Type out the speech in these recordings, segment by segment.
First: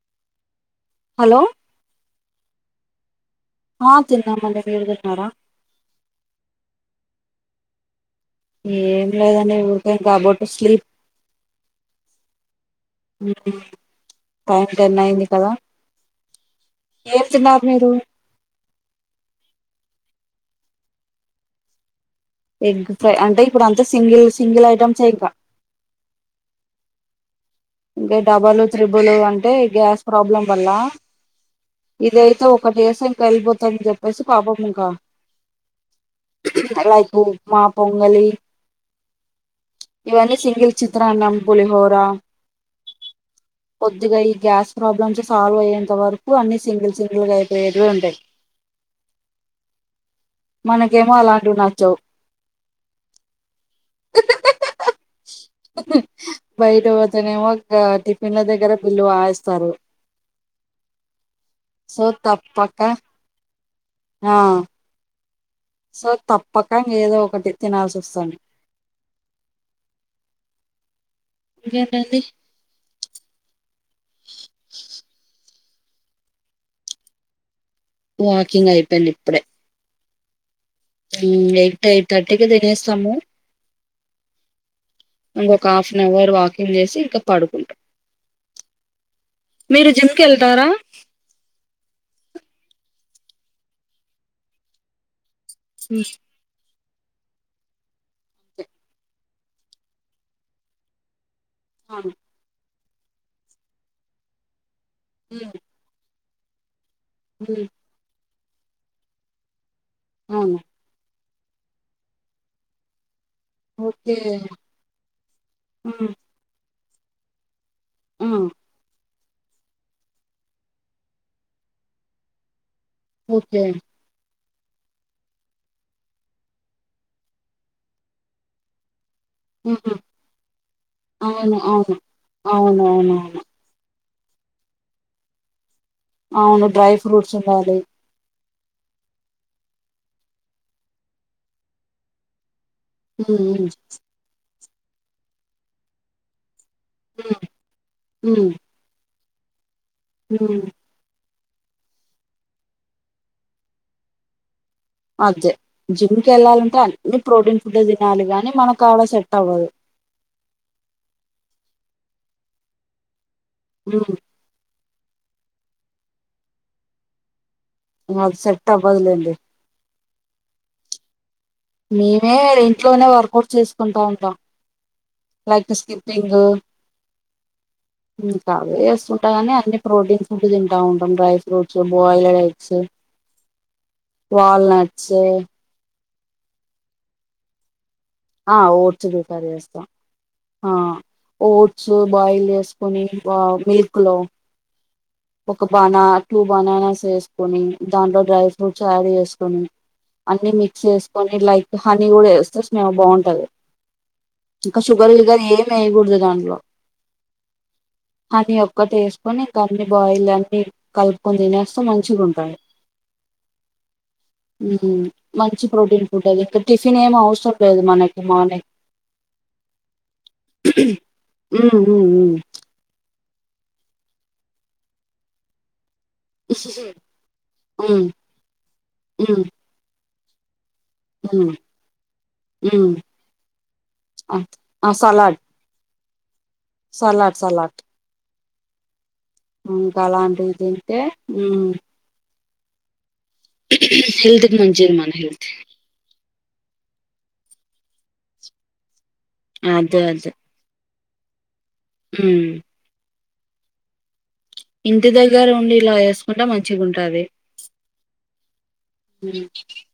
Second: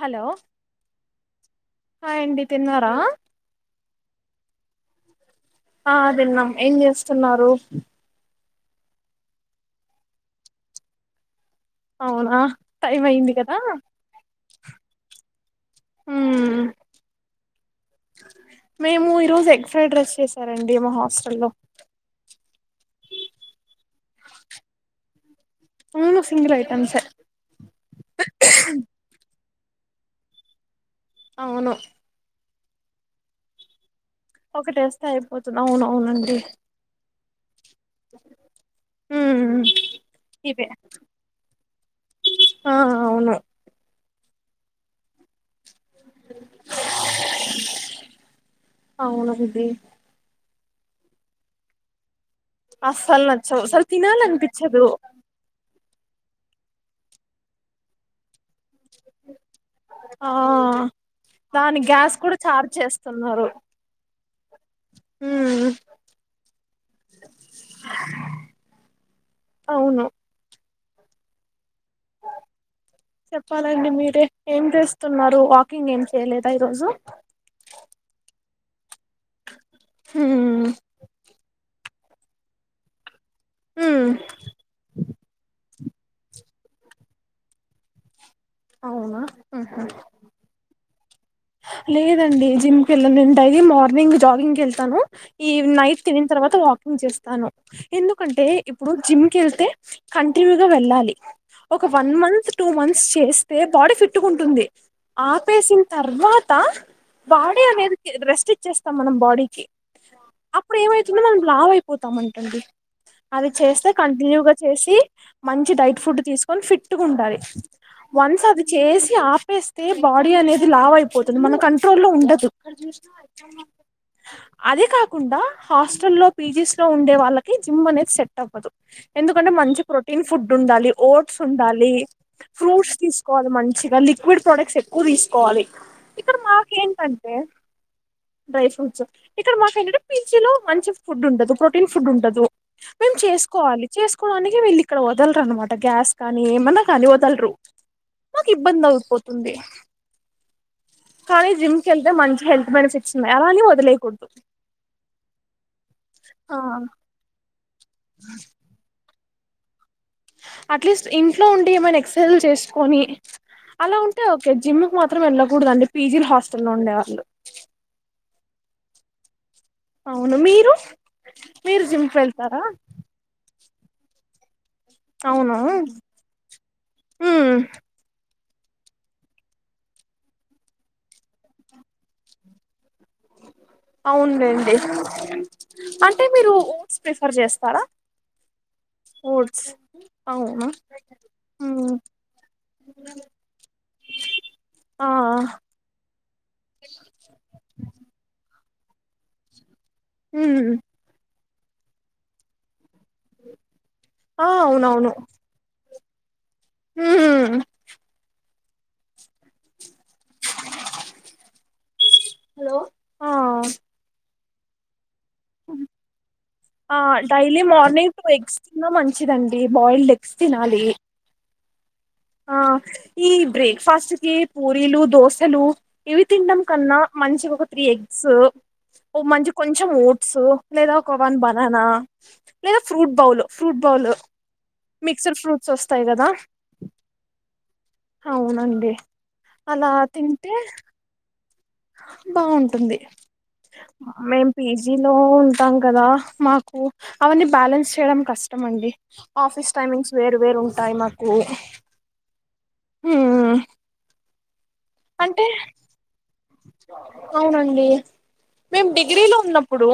Hello hello హాయండి తిన్నారా ఆ తిన్నామండి మీరు దిన్నారా ఆ తిన్నం ఏంజేస్తున్నారు ఏం లేదండి ఊకే కాబోట్టి స్లీప్ అవునా టైం ఐంది కదా టైం టెన్ అయింది హుమ్ చిన్ మేము ఈ రోజు ఎగ్ ఫ్రైడ్ రైస్ చేస్ రండి మా హాస్టల్లో ఎగ్ ఫ్రై అంటే ఇప్పుడు అంత సింగిల్ సింగిల్ ఐటమ్సె ఇంక అవును సింగిల్ ఐటమ్సే ఇంక డబల్ త్రిబుల్ అంటె గ్యాస్ ప్రాబ్లమ్ వల్ల అవును ఇదయితే ఓ ఒకటెసానికి ఏళ్ళపోతంది చెప్ప బసు కాబ ముకా ఒకటేస్తే అయిపోతుంది అవును అవునండి ఐ లైక్ బుక్ మా పొంగలీ మ్మ్ ఇవన్నీ ఇవే సింగిల్ చిత్రానం పులిహోరా ఆ అవును ద్దిగా ఈ గ్యాస్ ప్రాబ్లమ్స్ సాల్వ్ అయ్య ఇంత వరకు అన్ని సింగిల్ సింగిల్గాయిపోయేటివే ఉంటయి అవును ఇది మనకేమో అలాంటివి నచ్చవ్ అసల్ నచ్చవ్ అసలు తినాలనిపిచ్చదు నచ్చవు బయట పోతనేమే గా టిఫిన్ ల దగ్గర బిల్లు వాయిస్తారు ఆ దాని సో గ్యాస్ కూడా చార్జ్ తప్పక చేస్తున్నారు ఆ మ్మ్ సో తప్పక ఏదో ఒకటి తినాల్సి వస్తుాను అవును చెప్పాలండి మీరే ఏం చేస్తున్నారు కుకింగ్ ఏం చేయలేదా ఈరోజు వాకింగ్ అయిపోయిందీ ఇప్పుడే హ ఎయిట్ ఎయిట్ర్టీకి దినేస్తాము హ ఇంకొక హాఫ్ అన్ అవర్ వాకింగ్ చేసి ఇంకా పడుకుంటాం అవునా ఉహు మీరు జిమ్ క వెళ్తారా లేదండి జిమ్ క వెళ్ళ ఉంటది మార్నింగ్ జాగింగ్ క వెళ్తాను ఈ నైట్ తిన తర్వాత వాక్ చేస్తాను ఎందుకంటే ఇప్పుడు జిమ్కి వెళ్తే కంటిన్యూగా వెళ్ళాలి ఒక వన్ అవును మంత్ టూ మంత్స్ చేస్తే బాడీ ఫిట్గా ఉంటుంది హ్మ్. ఆపేసి ఇంత తర్వాత బాడ హ్మ్. అనేది ద్రష్టి వచ్చేస్తాం మనం బాడీకి అవును అప్పుడు ఏమైతుందో మనం లావ అయిపోతామంటండి అది చేస్తే ఓకే కంటిన్యూగా చేసి మంచి డైట్ హ్మ్. ఫుడ్ తీసుకొని ఫిట్ ట్టుకుండాలీ ఆ! వన్స అది చేసి ఆ ఆపేస్త బాడి అనే లావైయిపోతుంది మన కంట్రోల్లో ఉండదు క్కజ ఓకే అదే కాకుండా హాస్ట లో పీజీస్ లో ఉండే వాళ్ళకి జిమ్ అనేది సెట్ అవ్వదు ఎందుకంటే మంచి ప్రొటీన్ ఫుడ్ ఉండాలి ఓట్స్ అవును ఉండాలి అవును అవును ఫ్రూట్స్ అవును అవును తీసుకోవాలి మంచిగా లి క్విడ్ ప్రోడక్స్క్కువ తీస్ కోవాలి అవును డ్రై ఫ్రూట్స్ ఉండాలి డ్రై ఫ్రూట్స్ ఇక్కడ మాక ఏంటంటే పిజిలో మంచి ఫుడ్ ఉండదు ప్రోటీన్ ఫుడ్ ఉండదు మేము హ్మ్. చేసుకోవాలి చేసుకోవడానికి వెళ్ళి ఇక్కడ వదలరనమాట గ్యాస్ కానీ ఏమన్నా కలి దల్ హ్మ్. మా ఇబ్బందపోతు ఉంది హ కానీ జిమ్ కీ వెళ్తే మంచి హెల్త్ బెనిఫిట్స్ ఉన్నాయి అలాని వదిలేయకూడదు మధే్ జిమ్కి ఆ వెళ్ళాలంటే అన్ని ప్రోటీన్స్ పుద్ద దినాలు గాని మన కాల అవదు అట్లీస్ట్ ఇంట్లో ఉంటే ఏమైనా ఎక్సెసైజ్ చేసుకొని అలా ఉంటే ఉమ్ ఓకే జిమ్ మాత్రం వెళ్ళకూడద అండి పీజీల హాస్టల్లో లో ఉండేవాళ్ళు అది సెట్ అవదులేండి అవును మీరు మీరు జిమ్ కి మేమే వెళ్తారా ఇంట్లోనే వర్కౌట్ చేస్తం ఉంటా ఉంటాం అవును లక్ స్కప్పింగ్ ఉమ్ అవే ఏస్తుంటా గాని, అన్ని ప్రోటీన్ ఫుడ్ తింటా ఉంటాం. Dry fruits, boiled eggs. అవున్ లేండి వాల్నట్స్ అన్. టే మీరు ఓట్స్ ప్రిఫర్ జేస్తారా? ఆ ఓట్స్ ప్రిఫర్ జేస్తా. అవునా ఆ, ఓట్స్ మ్మ్ బాయిల్ జేసుకొని, వా మిల్క్ లో ఆ ఒక బనా. Two bananas ఎస్కొని దాంలో డ్రైఫ్. [unintelligible] ఎస్కొని. అన్ని మ్మ్ మిక్స్ ఎస్కొని లైక్. హానీ గూడా ఎస్తా స్నాబ్. బాంటది. ఆ ఇంకా షుగర్, ఈగర్ ఏం ఎయీగూడ్. [unintelligible] హ్మ్. అన్నీ ఒక్కటేస్కొని ఇంకా అన్ని. బాయిల్లన్ని కల్పుకొని తినేస్త మంచిగుంటది. హలో ఆ ఊ. మంచి ప్రోటీన్ ఫుడ్ [inaudible] ఇంకా ఆ టిఫిన్ ఏం అవసం. డైలీ మార్నింగ్ టు ఎగ్స్ తిన్నా మంచిదండి బాయిల్డ్ ఎగ్స్ తినాలి. ఊ. ఆ. ఈ బ్రేక్ఫాస్ట్ కి పూరీలు, దోశలు. ఇవి తిన్డం కన్నా మంచిగా ఒక త్రీ ఉమ్ ఎగ్స్, ఓ మంచి కొంచెం ఓ. సో. లేదా ఒక వన్ ఉమ్ ఉమ్ బనానా, లేదా ఉమ్ ఫ్రూట్ బౌలు, ఫ్రూట్ బౌల్, ఆ సలాడ్ మిక్స్డ్ ఫ్రూట్స్ వస్. తాయి గదా. Salad, salad. అవునండి. అలా ఊంకలాంటివి తింటే. హూ. బావుంటుంది. హెల్త్ మేమ్ కి మంచిది మన పీజీలో హెల్త్ ఉంటాం కదా. ! మాకు అవన్నీ బ్యాలెన్స్ చేయడం కష్టమండీ. ఆఫీస్ టైమింగ్స్ వేరు వేరు ఉంటాయి మాక్. ఓ. ఊ. ఉమ్ హూ ఇంటి దగ్గర ఉండి ఇలా ఏసుకొని అవునండి మేము డిగ్రీలో ఉన్నప్పుడూ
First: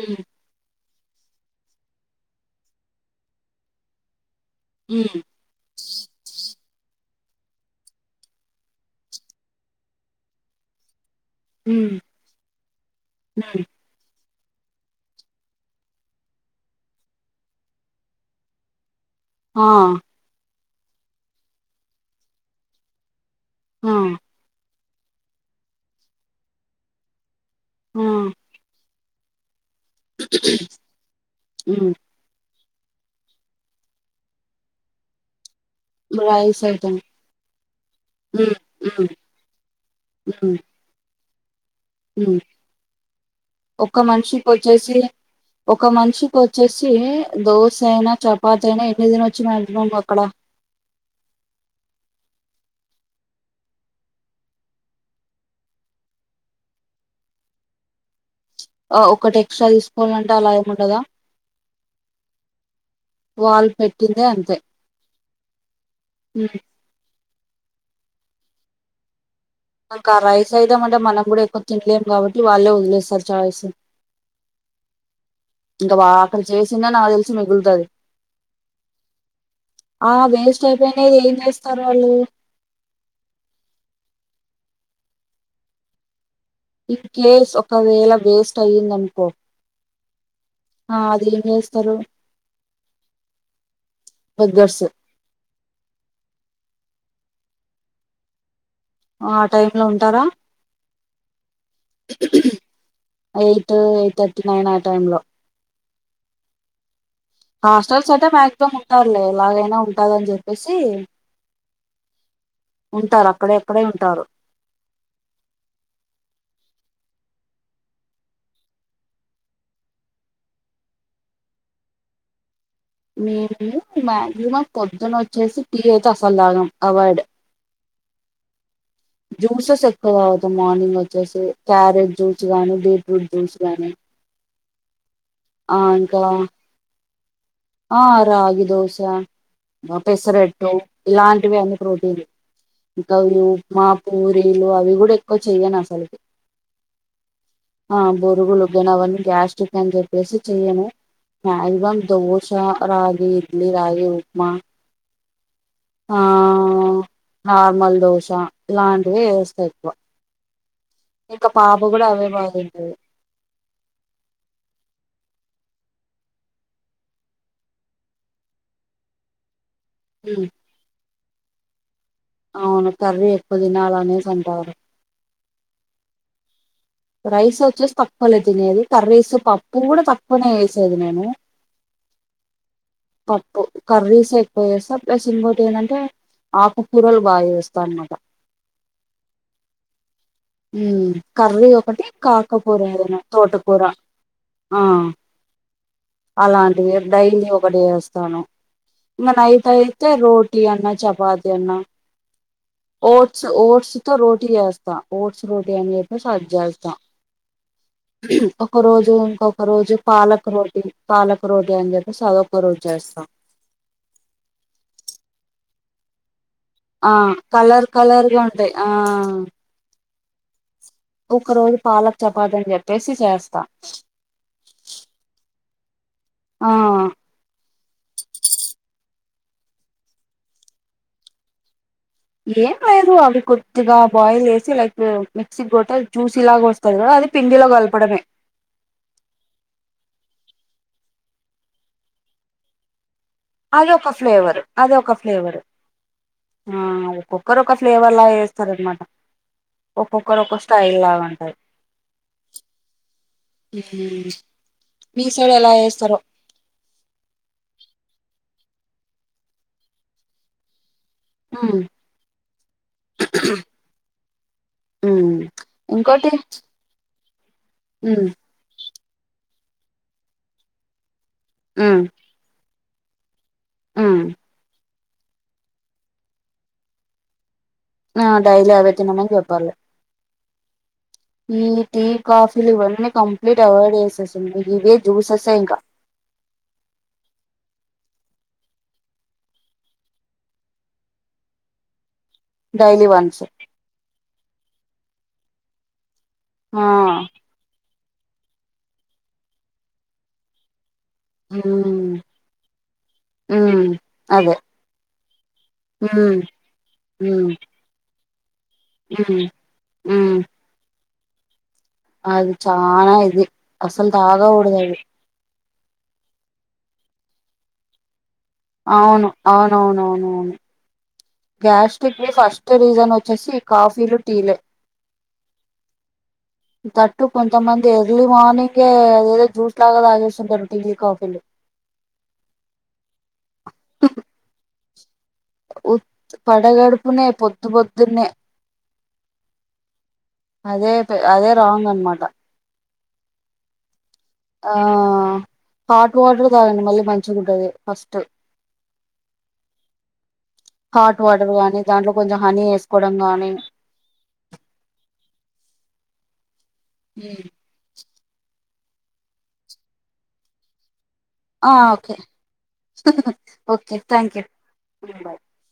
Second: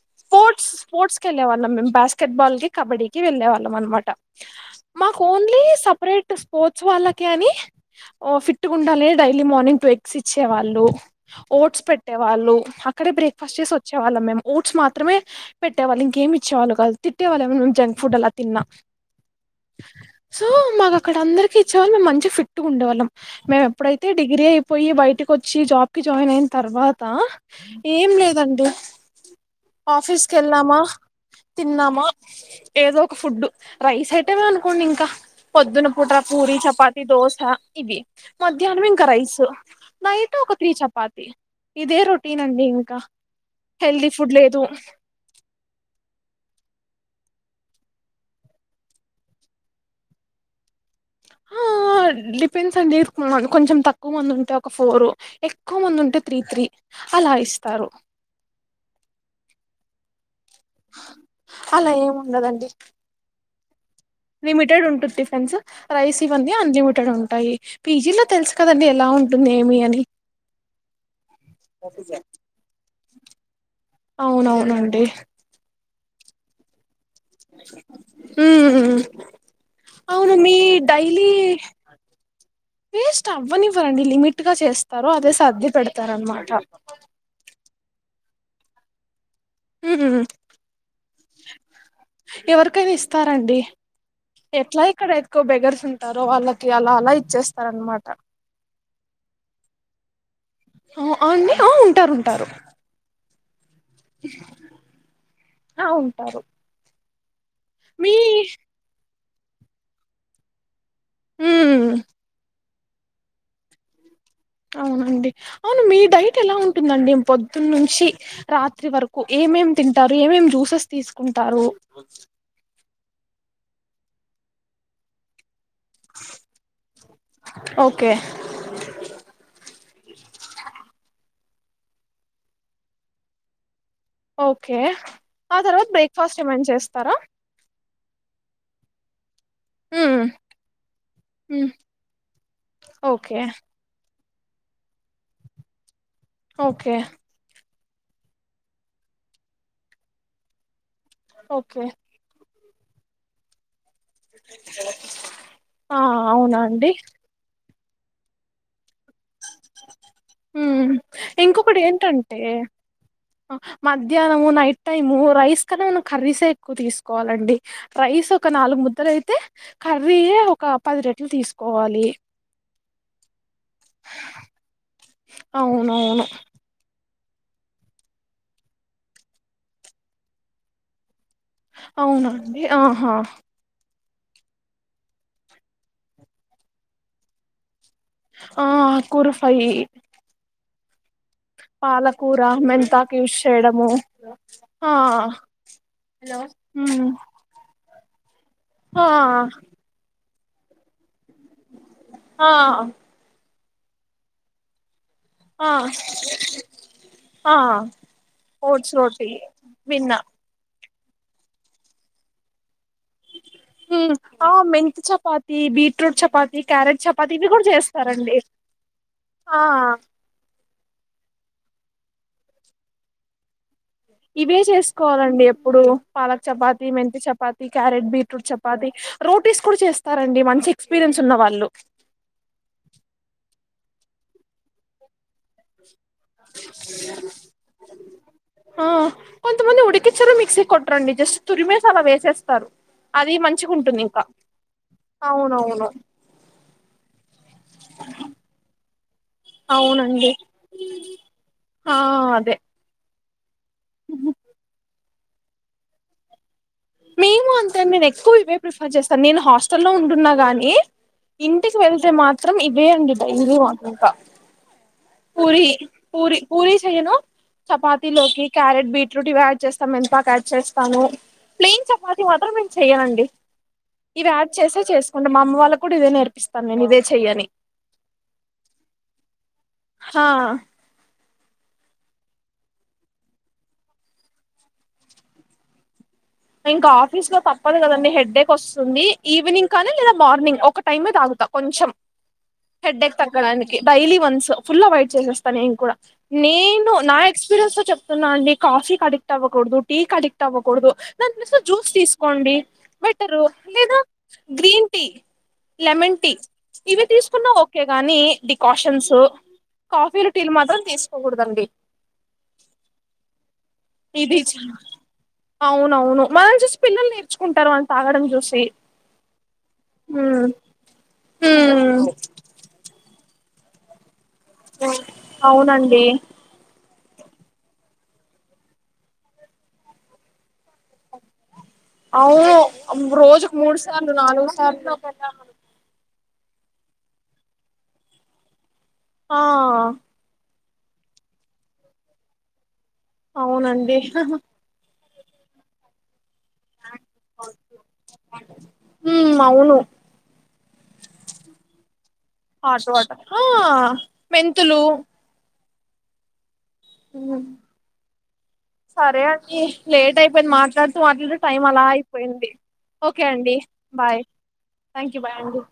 ఉమ్ స్పోర్ట్స్ కెళ్ళే వాళ్ళం మేము బస్కెట్ బాల్ కి కబడ్డీ కిి వెళ్లే వాళ్ళం అనమాట. హ్మ్. మాకు ఓన్లీ సపరేట్ స్పోర్ట్స్ వాళ్ళక్ కే అని ఒ ఫిట్టుగుండాలి డైలీ మార్నింగ్ టు ఎగ్స్ ఇచ్చేవాళ్ళు ఓట్స్ హ్మ్. పెట్టేవాళ్ళు, అక్కడే బ్రేక్ఫాస్ట్ హ్మ్. చేసోచ్చేవాళ్ళం మేము. ట్స్ మాత్రమే పెట్టేవాళ్ళు, ఇంకేమి ఇచ్చేవాళ్ళు కాదు. తిట్టే వాళ్ళ ఏమైన జంక్ ఫుడ్ అలా తిన్నా ఆ! సో మాకక్కడ అందరికి ఇచ్చేవాళ్ళు, మేము మంచి ఫిట్టుగుండేవాళ్ళం. మేము ఆ! ఎప్పుడైతే డిగ్రీ అయిప్ పోయి బయటకి వచ్చి జాబ్ కి జాయిన్ అయిన్తర్వాత ఆ! ఏం లేదండి. ఆఫీస్ కెళ్ళామా, హ్మ్. తిన్నామా ఏదోక ఫుడ్డు, రైస్ ఐటమ్ ఏ అనుకోండింకా. పొద్దున పూట పూరి, రైస్ ఐటెమ్. చపాతి దోశ ఇవి. హ్మ్. మధ్యాహ్నం ఇంక హ్మ్. రైస్, నైట్ ఒక హ్మ్. త్రీ చపాత్ టయి ఇదే హ్మ్. రొటీన్ అండి ఇంకా, ఒక హెల్దీ స్ మనిషికొచ్చేసి, ఒక మనిషికొచ్చేసి తే దోస అయినా చపాతయినా ఎన్ని తినొచ్చు మాక్సిమం అక్కడ? టిఫెన్స్ కొంచెం తక్కువ మంది ఉంటే ఒక ఫోరు, ఎక్కువ మంది ఉంటే త్రీ త్రీ అలా ఇస్తారు. ఆ ఒకటి ఎక్ట్రా తీసుకోవాలంట్ అలా ఏం ఉండదండి. వాల్పెట్ లిమిటెడ్ ఉంటుద్ది తెల్సా? రైస్ ఇవన్నీ హ్మ్. అన్లిమిటెడ్ ఉంటాయి. పీ జీ లో తెలుసు కదాండి ఎలా ఉన్ ఇంకా రైస్ అయిటమంటే మనం కూడా ఎక్కువ తినలేము కాబట్టి వాళ్ళే ఒదిలేస్తరు చాయస్. అవునవునండి ఇంక బా అక్కడ చేసినా [unintelligible] హ్మ్ ఆ అవును మీ వేస్ట్ అయిపోయినది డైలీ ఏం జేస్తారు వాళ్ళు? వేస్ట్ అవ్వనివ్వరండి లిమిట్ గా చేస్ తర్వాతే సర్ది పెడతారు అనమాట్ ఇన్ కేస్ ఒక్ కవేళ వేస్ట్ అయ్యిందనుకో ఉ ఆ అది ఏం చేస్తారు ఎవరికైనా ఇస్తారంండి ఎట్లా బెగ్గర్స్ ఇక్కడ ఎతుకో బెగర్సుంటారో వాళ్ళకి అలా అలా ఇచ్చేస్తారనమాట ఆ టైమ్ లో ఉంటారా ఆ అ అండి ఆ ఉంటారు ఉంటారు అవు ఎయిట్ తర్టీ నైన్ ఆ టైమ్ లో ఆ ఉంటారు హస్టల్ మీ మ్యాక్ లే ఎలాగైనా ఉంటదని చెప్పేసి హ ఉంటారు అక్కడే అక్కడే ఉంటారు అవునండి అవును మీ డైట్ ఎలా ఉంటుందండి పొద్దున్న నుంచి రాత్రి వరకు ఏమేం తింటారు ఏమేం జ్యూసెస్ తీసుకుంటారు మేము మా్యా మాకు పొద్దున వచ్చేసి టి ఐతే అసతాగాం అవార్డ్ ఓకే జ్యూసెస్ ఎక్కువ తగుతాం మార్నింగ్ వచ్చేసి క్యారెట్ జ్యూస్ గానీ బీట్రూట్ జ్యూస్ గానీ ఓకే ఆ తర్వాత బ్రేక్ఫాస్ట్ ఏమన్నా చేస్తారా ఆ అరగది వశా [unintelligible] మ్మ్ పెసరెట్టు ఇలాంటివి మ్మ్ అన్నీ ప్రోటీన్లు ఇంకా ఓకే ఉప్పమా పూరీలు అవి కూడా ఎక్కువ చెయను అసలుకి ఓకే ఆ బురుగులుగన అవన్నీ గ్యాస్టి్రిక్ అని చెప్పసి చెయ్యను ఇ ఓకే ష రాగి ఇడ్లీ రాగి ఉప్మా ఆ అవునా అండి రాగి మల్దోస లాంటి ఇంకా పాప ఇంకొకటి కూడా అవే ఏంటంటే బాగా తింటది మధ్యాహ్నము నైట్ టైము రైస్ కన్నా మనం కర్రీసే ఎక్కువ తీసుకోవాలండి రైస్ ఒక నాలుగు ముద్దలు అయితే కర్రీ హ్మ్. ఒక పది రెట్లు తీసుకోవాలి అవును కర్రీ కొది తినాల అనేసి అంటారు అవునవును రైస్ వచ్చేసి తక్కువలే తినేది కర్రీస్ పప్పు కూడా తక్కువనే వేసేది నేను అవునండి ఆహా పప్పు కర్రీస్ ఎక్కువ చేస్తా ప్లస్ ఇంకోటి ఏంటంటే ఆకుకూరలు బాగా చేస్తా అన్ మాట ఆ కురుఫయి ఉమ్ కా ఒకటి కాకకూర మెంతాకు ఏదైనా యూస్ తోటకూర చేయడము ఆ అలాంటివి మ్మ్ డైలీ ఒకటి చేస్తా తాను ఆ మన అయితయితే రోడ్ ఇడ్లీ అన్న చపాతి దన్నా ఆ ఓట్స్ ఓట్స్ తో రోటీ చేస్తా ఓట్స్ ఆ రోటీ అని చెప్పేసి అది జేస్తా ఆ ఒక ఓట్స్ రోజు రోటీ ఇంకొక రోజు విన్నా పాలక్ రోటి పాలక్ రోటీ అని చెప్పిసి అదొక రోజు చేస్తా ఉ ఆ మెంతి చపాతి బీట్ రూట్ చపాతి ఈ క్యారెట్ ఆ చపాతి ఇవి కూడా కలర్ కలర్ చేస్తారండి గా ఉంటాయి ఆ ఆ ఒక రోజు పాలక్ చపాతి అని చెప్పేసి చేస్తా ఇప్పుడు పాలక్ ఆ చపాతి మెంతి చపాతి క్యారెట్ బీట్రూట్ చపాతి రోటీస్ కూడా చేస్తారండి మంచి ఎక్పీరియన్స్ ఉన్నవాళ్ళు ఏం లేదు అవి కొద్దిగా బాయిల్ వేసి లైక్ మిక్సీకి కొ తే జ్యూసీ లాగ వస్తాది కదా అది పిండిలో కలపడమే కొట్రాండి జస్ట్ తురి మేస్ అలా వేసేస్తారు అది అది మంచిగుంటుంది ఒక ఇంకా ఫ్లేవర్ అది ఒక ఫ్లేవర్ అవునవును ఆ ఒక్కొక్కరు ఒక ఫ్లేవర్ లా చేస్తార అనమాట అవునండి ఉంటది ఆ అదే ఉ మీసైడ్ ఎలా చేస్తారో మేము అంతే నేను ఎక్కువ ఇవే ప్రిఫర్ చేస్తాను నేను హాస్టల్ల్లో ఉంటున్నా గాని ఇంటికి ఉమ్ వెళ్తే మాత్రం ఇవె అండి డైలీ వంట ఇంకా ఉమ్ పూరి ఇంకోటి పూరి పూరి చెయను ఉమ్ చపాతీలోకి క్యారెట్ బీట్రూట్ ఇ చేస్తాము మెంతాకు యాడ్ చేస్తాము ప్లైన్ ఉమ్ చపాతి మాత్రం చెయ్యమండి ఉమ్ ఇవి యాడ్ చేసె చేసుకో టే మా అమ్మ వాళ్ళ కూడా ఇదే నేర్పిస్తాను నేను ఇదే చెయ్యని ఆ డైలీ అవే తినమని చెప్పాలే ఆ ఈ టీ కాఫీలు ఇవన్నీ కంప్లీట్ అవాయిడ్ చేసేస్తుంది ఇవే జ్యూసెసే ఇంకా ఇంకా ఆఫీస్ లో తప్పదు కదండి హెడ్డేక్ వస్తుంది ఈవినింగ్ కానీ లేదా మార్నింగ్ ఒక టైమే తాగుతా కొంచెం డైలీ హెడ్డేక్ వన్స్ తగ్గడానికి డైలీ వన్స్ ఫుల్ అవైట్ చేసేస్తా నేను కూడా ఆ నేను నా ఎక్స్పీరియన్స్ తో చెప్ ప్తున్న అండి కాఫికి అడిక్టవ్వకూడదు టీీ కడిక్టవ్వకూడదు దాని ప్లేస్లో జ్యూస్ ఉమ్ తీసుకోండి బెటరు ఉమ్ లేదా అదే గ్రీన్ టీ లెమన్ టీ ఉమ్ ఇవి ఉమ్ తీసుకున్నా ఓకే కానీ డికాషన్స్ ఉమ్ కాఫీలు ఉమ్ టీలు మాత్రం తీసుకు కోకూడదండి అది చానా ఇది అసలు తాగకూడదది అవును నవును మనల్ని చూసి పిల్లలు నేర్చుకుంటారు అని తాగడం చూసి అవును ఉమ్ అవునవునవునవును గ్యాస్ట్రిక్ ఏ ఫస్ట్ రీజన్ వచ్ చ్చేసి కాఫీలు టీలు అవునండి దట్టు కొంతమంది ఎర్లీ మార్నింగే అదేదో జ్యూస్ లాగా తాగేస్తుంటారు టీలు కాఫీలు అవును రోజుకు మూడు సార్లు నాలుగు సార్లు ఉర్ పడగడుపునే పొద్దు పొద్దునే ఆ అదే పె అదే రాంగ్ అనమాట అవునండి ఆ హ హాట్ వాటర్ తాగండి మళ్ళీ మంచిగుంటది ఫస్ట్ ఉమ్ అవును హాట్ వాటర్ గానీ దాంట్లో కొంచెం హనీ హాట్ ఏసుకోవడం వాటర్ ఆ గానీ మెంతులు మ్మ్ సరే అండి లేట్ అయిపోయింది మాట్లా మాట్లడి టైం ఆ అలా ఓకే అయిపోయింది ఓకే అండి okay bye thank you thank you bye అండి